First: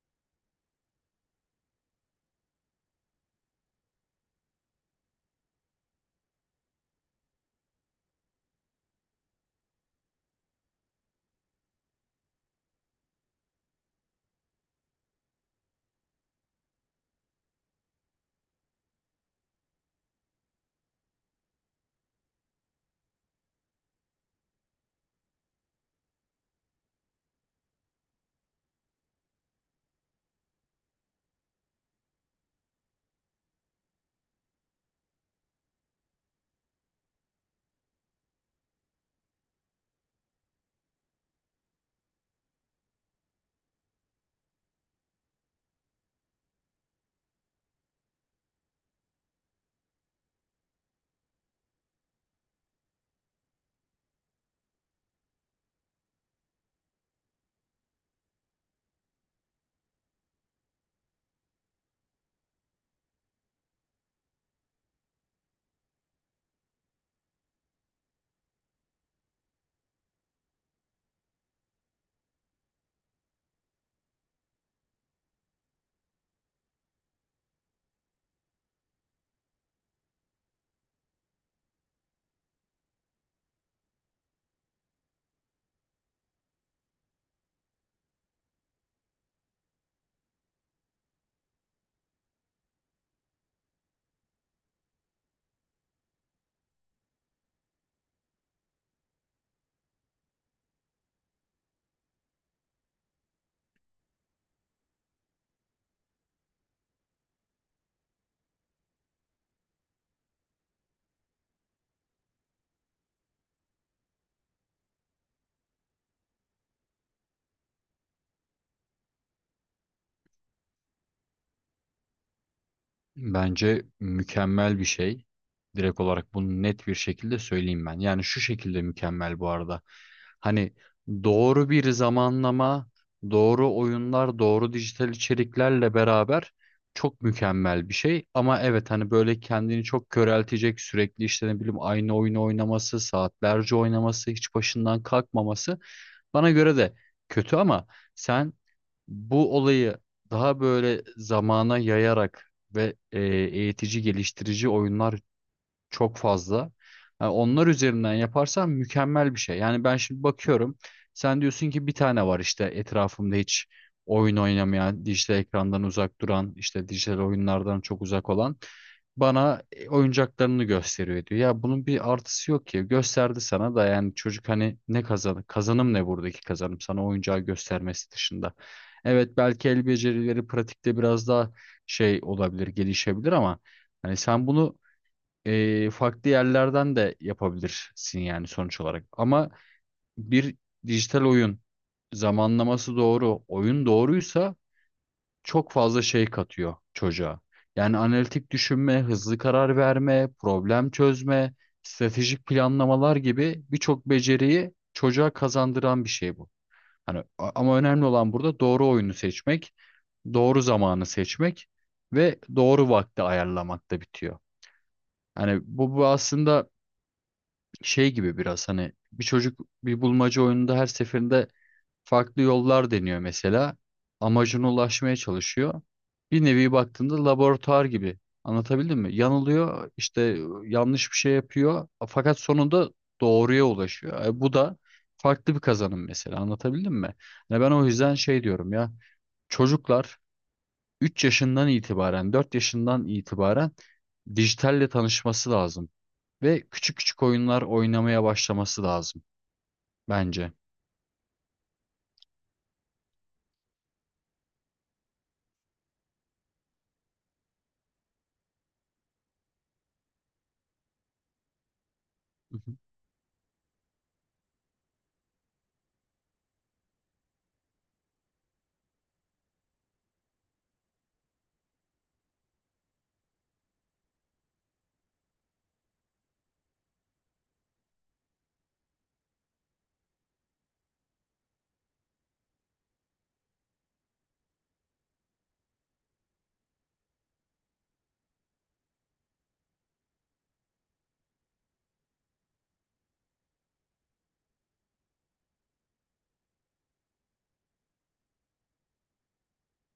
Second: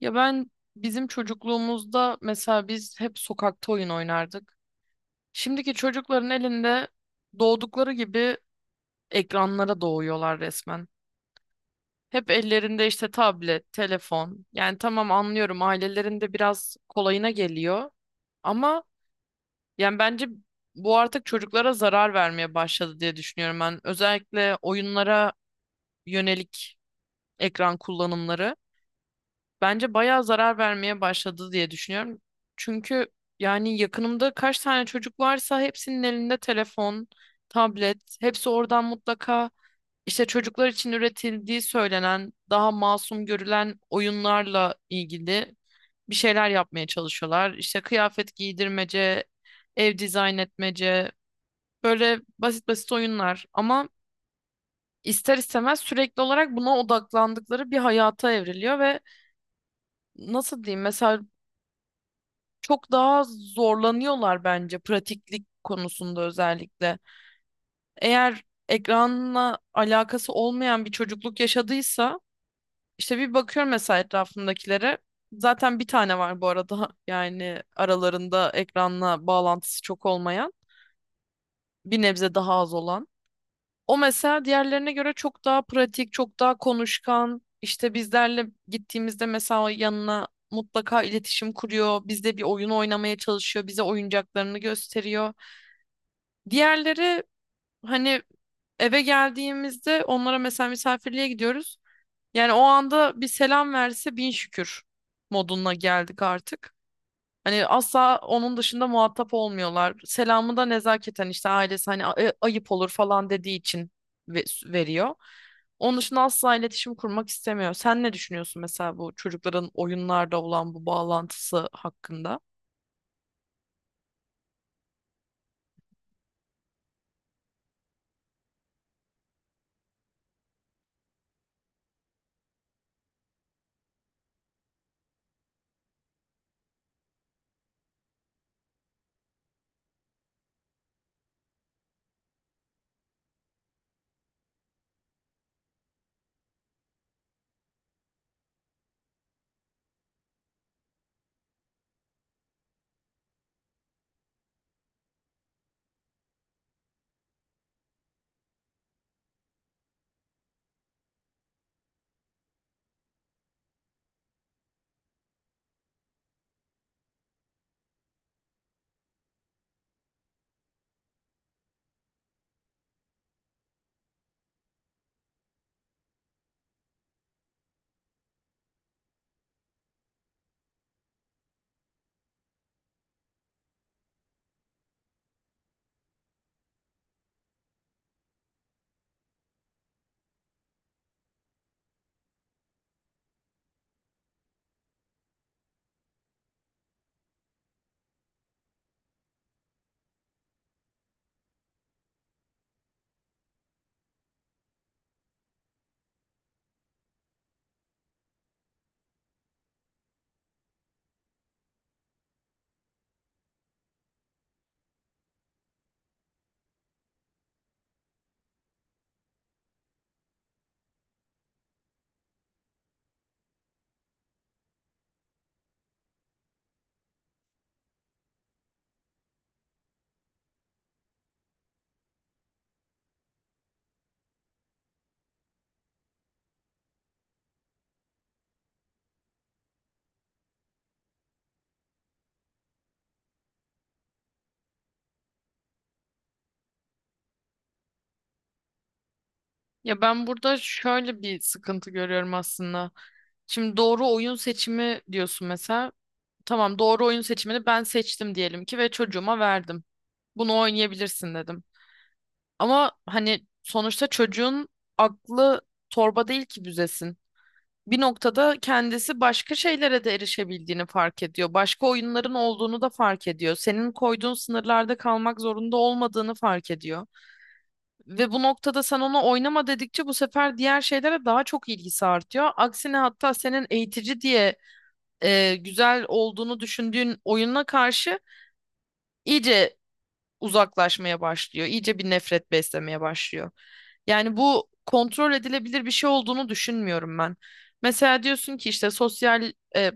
Ya ben bizim çocukluğumuzda mesela biz hep sokakta oyun oynardık. Şimdiki çocukların elinde doğdukları gibi ekranlara doğuyorlar resmen. Hep ellerinde işte tablet, telefon. Yani tamam anlıyorum ailelerinde biraz kolayına geliyor. Ama yani bence bu artık çocuklara zarar vermeye başladı diye düşünüyorum ben. Özellikle oyunlara yönelik ekran kullanımları. Bence bayağı zarar vermeye başladı diye düşünüyorum. Çünkü yani yakınımda kaç tane çocuk varsa hepsinin elinde telefon, tablet, hepsi oradan mutlaka işte çocuklar için üretildiği söylenen, daha masum görülen oyunlarla ilgili bir şeyler yapmaya çalışıyorlar. İşte kıyafet giydirmece, ev dizayn etmece, böyle basit basit oyunlar ama ister istemez sürekli olarak buna odaklandıkları bir hayata evriliyor ve nasıl diyeyim mesela çok daha zorlanıyorlar bence pratiklik konusunda özellikle. Eğer ekranla alakası olmayan bir çocukluk yaşadıysa işte bir bakıyorum mesela etrafımdakilere. Zaten bir tane var bu arada yani aralarında ekranla bağlantısı çok olmayan, bir nebze daha az olan. O mesela diğerlerine göre çok daha pratik, çok daha konuşkan. İşte bizlerle gittiğimizde mesela yanına mutlaka iletişim kuruyor. Bizde bir oyun oynamaya çalışıyor. Bize oyuncaklarını gösteriyor. Diğerleri hani eve geldiğimizde onlara mesela misafirliğe gidiyoruz. Yani o anda bir selam verse bin şükür moduna geldik artık. Hani asla onun dışında muhatap olmuyorlar. Selamı da nezaketen işte ailesi hani ayıp olur falan" dediği için veriyor. Onun dışında asla iletişim kurmak istemiyor. Sen ne düşünüyorsun mesela bu çocukların oyunlarda olan bu bağlantısı hakkında? Bence mükemmel bir şey. Direkt olarak bunu net bir şekilde söyleyeyim ben. Yani şu şekilde mükemmel bu arada. Hani doğru bir zamanlama, doğru oyunlar, doğru dijital içeriklerle beraber çok mükemmel bir şey. Ama evet hani böyle kendini çok köreltecek sürekli işte ne bileyim aynı oyunu oynaması, saatlerce oynaması, hiç başından kalkmaması bana göre de kötü ama sen bu olayı daha böyle zamana yayarak ve eğitici, geliştirici oyunlar çok fazla. Yani onlar üzerinden yaparsan mükemmel bir şey. Yani ben şimdi bakıyorum. Sen diyorsun ki bir tane var işte etrafımda hiç oyun oynamayan, dijital ekrandan uzak duran, işte dijital oyunlardan çok uzak olan bana oyuncaklarını gösteriyor diyor. Ya bunun bir artısı yok ki. Gösterdi sana da yani çocuk hani ne kazanım ne buradaki kazanım sana oyuncağı göstermesi dışında. Evet belki el becerileri pratikte biraz daha şey olabilir, gelişebilir ama hani sen bunu farklı yerlerden de yapabilirsin yani sonuç olarak. Ama bir dijital oyun zamanlaması doğru, oyun doğruysa çok fazla şey katıyor çocuğa. Yani analitik düşünme, hızlı karar verme, problem çözme, stratejik planlamalar gibi birçok beceriyi çocuğa kazandıran bir şey bu. Hani ama önemli olan burada doğru oyunu seçmek, doğru zamanı seçmek ve doğru vakti ayarlamakta bitiyor. Hani bu aslında şey gibi biraz hani bir çocuk bir bulmaca oyununda her seferinde farklı yollar deniyor mesela. Amacına ulaşmaya çalışıyor. Bir nevi baktığında laboratuvar gibi. Anlatabildim mi? Yanılıyor, işte yanlış bir şey yapıyor fakat sonunda doğruya ulaşıyor. Bu da farklı bir kazanım mesela. Anlatabildim mi? Yani ben o yüzden şey diyorum ya. Çocuklar 3 yaşından itibaren, 4 yaşından itibaren dijitalle tanışması lazım ve küçük küçük oyunlar oynamaya başlaması lazım Ya ben bence. burada şöyle bir sıkıntı görüyorum aslında. Şimdi doğru oyun seçimi diyorsun mesela. Tamam doğru oyun seçimini ben seçtim diyelim ki ve çocuğuma verdim. Bunu oynayabilirsin dedim. Hı hı, Ama hani sonuçta çocuğun aklı torba değil ki büzesin. Bir noktada kendisi başka şeylere de erişebildiğini fark ediyor. Başka oyunların olduğunu da fark ediyor. Senin koyduğun sınırlarda kalmak zorunda olmadığını fark ediyor. Ve bu noktada sen ona oynama dedikçe bu sefer diğer şeylere daha çok ilgisi artıyor. Aksine hatta senin eğitici diye güzel olduğunu düşündüğün oyununa karşı iyice uzaklaşmaya başlıyor. İyice bir nefret beslemeye başlıyor. Yani bu kontrol edilebilir bir şey olduğunu düşünmüyorum ben. Mesela diyorsun ki işte sosyal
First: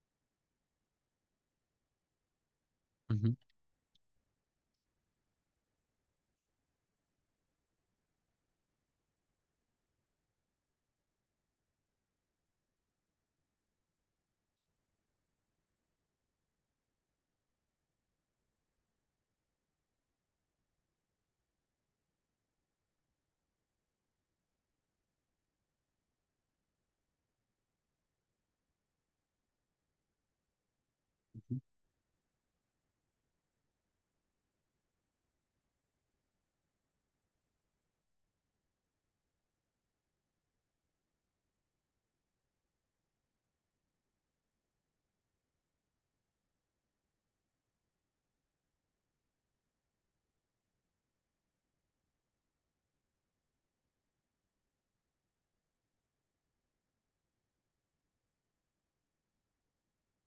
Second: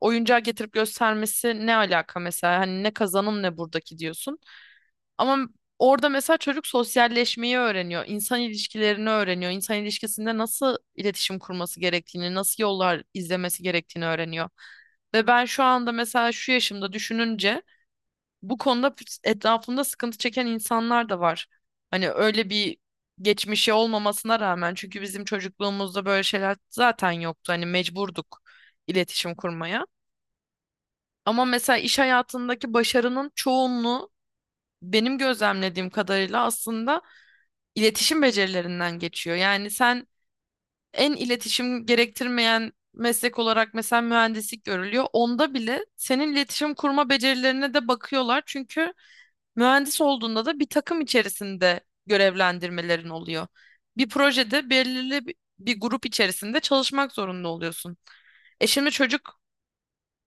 oyuncağı getirip göstermesi ne alaka mesela? Hani ne hı hı. kazanım ne buradaki diyorsun. Ama orada mesela çocuk sosyalleşmeyi öğreniyor, insan ilişkilerini öğreniyor, insan ilişkisinde nasıl iletişim kurması gerektiğini, nasıl yollar izlemesi gerektiğini öğreniyor. Ve ben şu anda mesela şu yaşımda düşününce bu konuda etrafımda sıkıntı çeken insanlar da var. Hani öyle bir geçmişi olmamasına rağmen çünkü bizim çocukluğumuzda böyle şeyler zaten yoktu. Hani mecburduk iletişim kurmaya. Ama mesela iş hayatındaki başarının çoğunluğu benim gözlemlediğim kadarıyla aslında iletişim becerilerinden geçiyor. Yani sen en iletişim gerektirmeyen meslek olarak mesela mühendislik görülüyor. Onda bile senin iletişim kurma becerilerine de bakıyorlar. Çünkü mühendis olduğunda da bir takım içerisinde görevlendirmelerin oluyor. Bir projede belirli bir grup içerisinde çalışmak zorunda oluyorsun. E şimdi çocuk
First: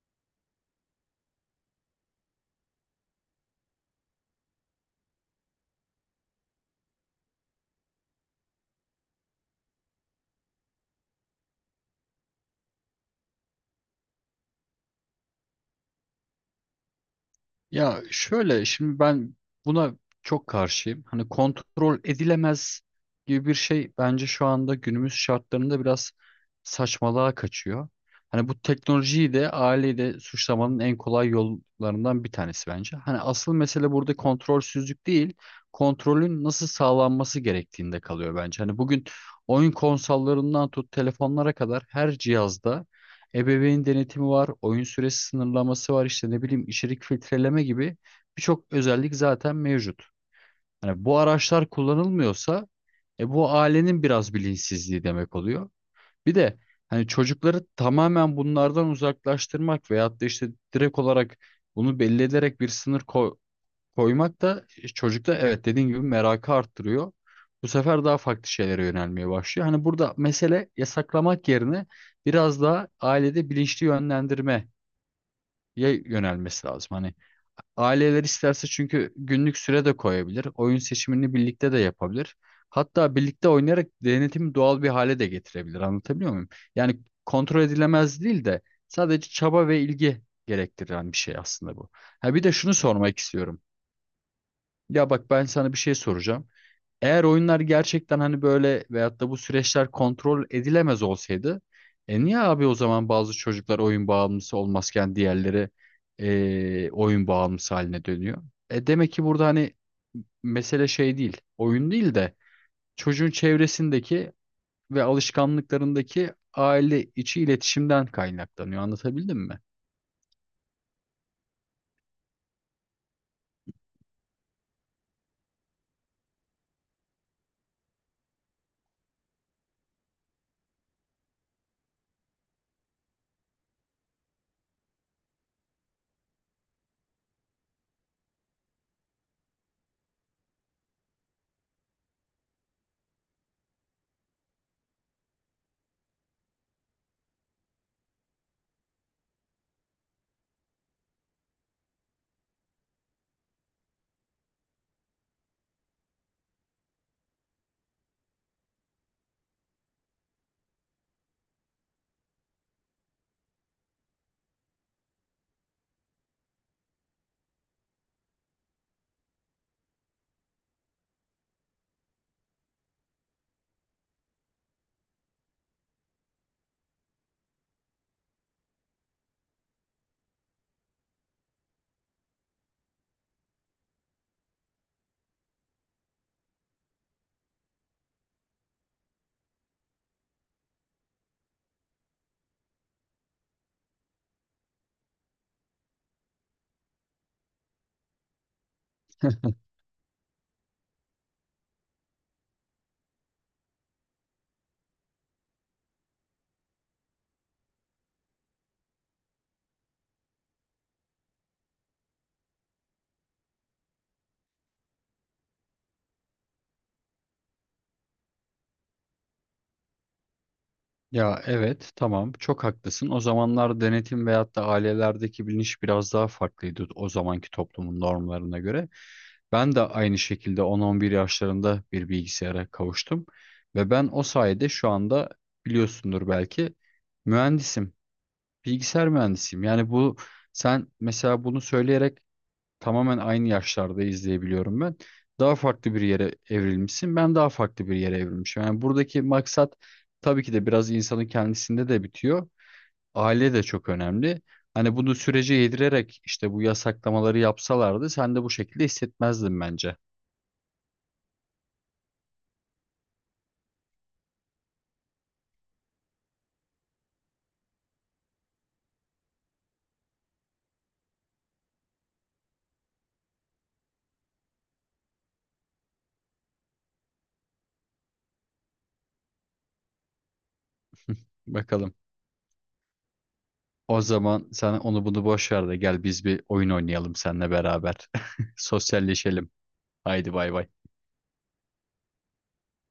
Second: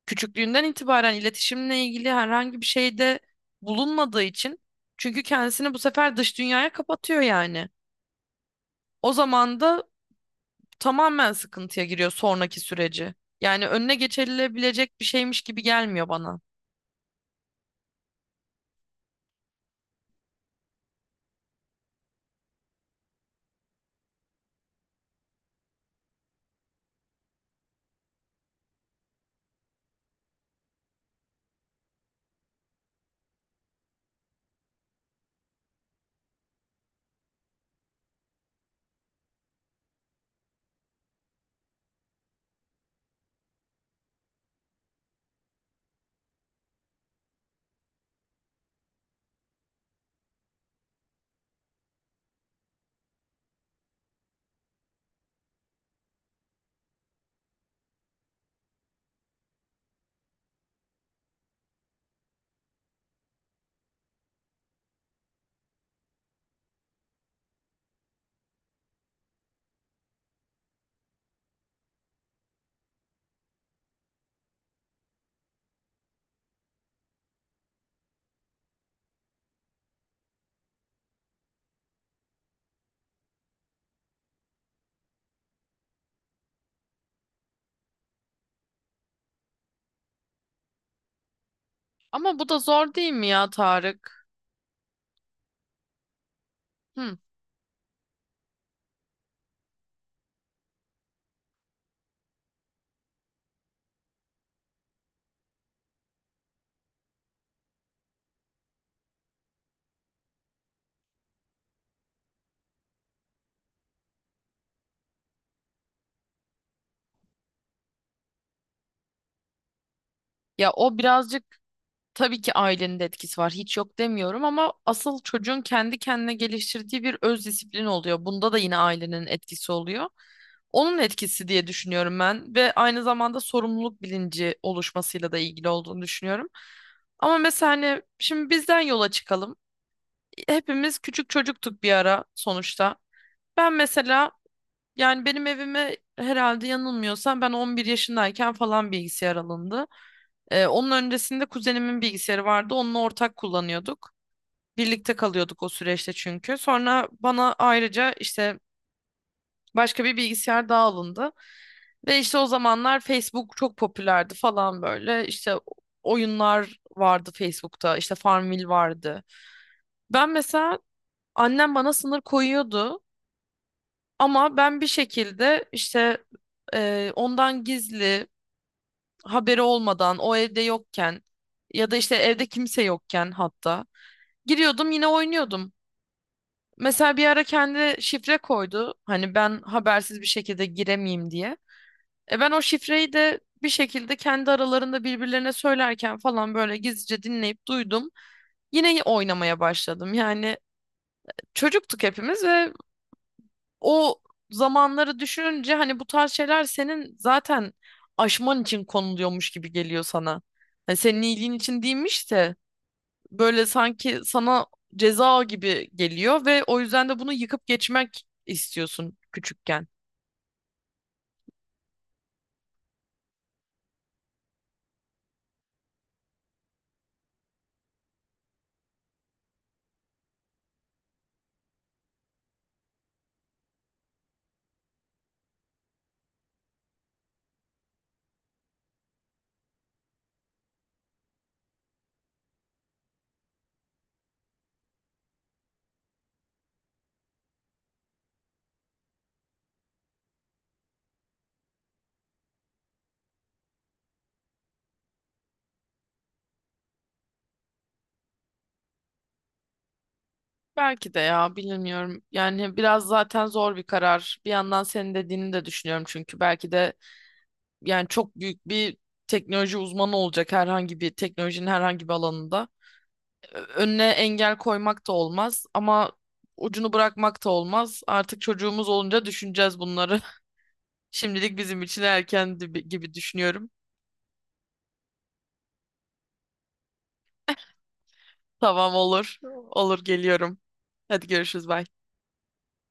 küçüklüğünden itibaren iletişimle ilgili herhangi bir şeyde bulunmadığı için çünkü kendisini bu sefer dış dünyaya kapatıyor yani. O zaman da tamamen sıkıntıya giriyor sonraki süreci. Yani önüne geçilebilecek bir şeymiş gibi gelmiyor bana. Ya şöyle şimdi ben buna çok karşıyım. Hani kontrol edilemez gibi bir şey bence şu anda günümüz şartlarında biraz saçmalığa kaçıyor. Hani bu teknolojiyi de aileyi de suçlamanın en kolay yollarından bir tanesi bence. Hani asıl mesele burada kontrolsüzlük değil, kontrolün nasıl sağlanması gerektiğinde kalıyor bence. Hani bugün oyun konsollarından tut telefonlara kadar her cihazda ebeveyn denetimi var, oyun süresi sınırlaması var, işte ne bileyim içerik filtreleme gibi birçok özellik zaten mevcut. Yani bu araçlar kullanılmıyorsa bu ailenin biraz bilinçsizliği demek oluyor. Bir de hani çocukları tamamen bunlardan uzaklaştırmak veyahut da işte direkt olarak bunu belli ederek bir sınır koymak da çocukta evet dediğin gibi merakı arttırıyor. Bu sefer daha farklı şeylere yönelmeye başlıyor. Hani burada mesele yasaklamak yerine biraz daha ailede bilinçli yönlendirmeye yönelmesi lazım. Hani aileler isterse çünkü günlük süre de koyabilir. Oyun seçimini birlikte de yapabilir. Hatta birlikte oynayarak denetimi doğal bir hale de getirebilir. Anlatabiliyor muyum? Yani kontrol edilemez değil de sadece çaba ve ilgi gerektiren bir şey aslında bu. Ha Ama bir bu de da şunu zor değil sormak mi ya istiyorum. Tarık? Ya bak ben sana bir şey soracağım. Hı. Eğer oyunlar gerçekten hani böyle veyahut da bu süreçler kontrol edilemez olsaydı, e niye abi o zaman bazı çocuklar oyun bağımlısı olmazken diğerleri oyun bağımlısı haline dönüyor? E demek ki burada hani mesele şey değil, oyun değil de çocuğun çevresindeki ve alışkanlıklarındaki aile içi iletişimden kaynaklanıyor. Anlatabildim mi? Ya o birazcık tabii ki ailenin de etkisi var. Hiç yok demiyorum ama asıl çocuğun kendi kendine geliştirdiği bir öz disiplin oluyor. Bunda da yine ailenin etkisi oluyor. Onun etkisi diye düşünüyorum ben ve aynı zamanda sorumluluk bilinci oluşmasıyla da ilgili olduğunu düşünüyorum. Ama mesela hani şimdi bizden yola çıkalım. Hepimiz küçük çocuktuk bir ara sonuçta. Ben mesela yani benim evime herhalde yanılmıyorsam ben 11 yaşındayken falan bilgisayar alındı. Onun öncesinde kuzenimin bilgisayarı vardı. Onunla ortak kullanıyorduk. Birlikte kalıyorduk o süreçte çünkü. Sonra bana ayrıca işte başka bir bilgisayar daha alındı. Ve işte o zamanlar Facebook çok popülerdi falan böyle. İşte oyunlar vardı Facebook'ta. İşte Farmville vardı. Ben mesela annem bana sınır koyuyordu. Ama ben bir şekilde işte ondan gizli haberi olmadan o evde yokken ya da işte evde kimse yokken hatta giriyordum yine oynuyordum. Mesela bir ara kendi şifre koydu. Hani ben habersiz bir şekilde giremeyeyim diye. E ben o şifreyi de bir şekilde kendi aralarında birbirlerine söylerken falan böyle gizlice dinleyip duydum. Yine oynamaya başladım. Yani çocuktuk hepimiz ve o zamanları düşününce hani bu tarz şeyler senin zaten aşman için konuluyormuş gibi geliyor sana. Hani senin iyiliğin için değilmiş de böyle sanki sana ceza gibi geliyor ve o yüzden de bunu yıkıp geçmek istiyorsun küçükken. Ya evet tamam çok haklısın. O zamanlar denetim veyahut da ailelerdeki bilinç biraz daha farklıydı o zamanki toplumun normlarına göre. Ben de aynı şekilde 10-11 yaşlarında bir bilgisayara kavuştum ve ben o sayede şu anda biliyorsundur belki mühendisim, bilgisayar mühendisiyim. Yani bu sen mesela bunu söyleyerek tamamen aynı yaşlarda izleyebiliyorum ben. Daha farklı bir yere evrilmişsin. Ben daha farklı bir yere evrilmişim. Yani buradaki maksat tabii ki de biraz insanın kendisinde de bitiyor. Aile de çok önemli. Hani bunu sürece yedirerek işte bu yasaklamaları yapsalardı sen de bu şekilde hissetmezdin bence. Belki de ya bilmiyorum. Yani biraz zaten zor bir karar. Bir yandan senin dediğini de düşünüyorum çünkü belki de yani çok büyük bir teknoloji uzmanı olacak herhangi bir teknolojinin herhangi bir alanında. Önüne engel koymak da olmaz ama ucunu bırakmak da olmaz. Artık çocuğumuz olunca düşüneceğiz bunları. Şimdilik bizim Bakalım. için erken gibi gibi düşünüyorum. O zaman sen onu bunu boş ver de gel biz bir oyun oynayalım seninle beraber. Tamam olur. Sosyalleşelim. Olur Haydi bay geliyorum. bay. Hadi görüşürüz. Bye.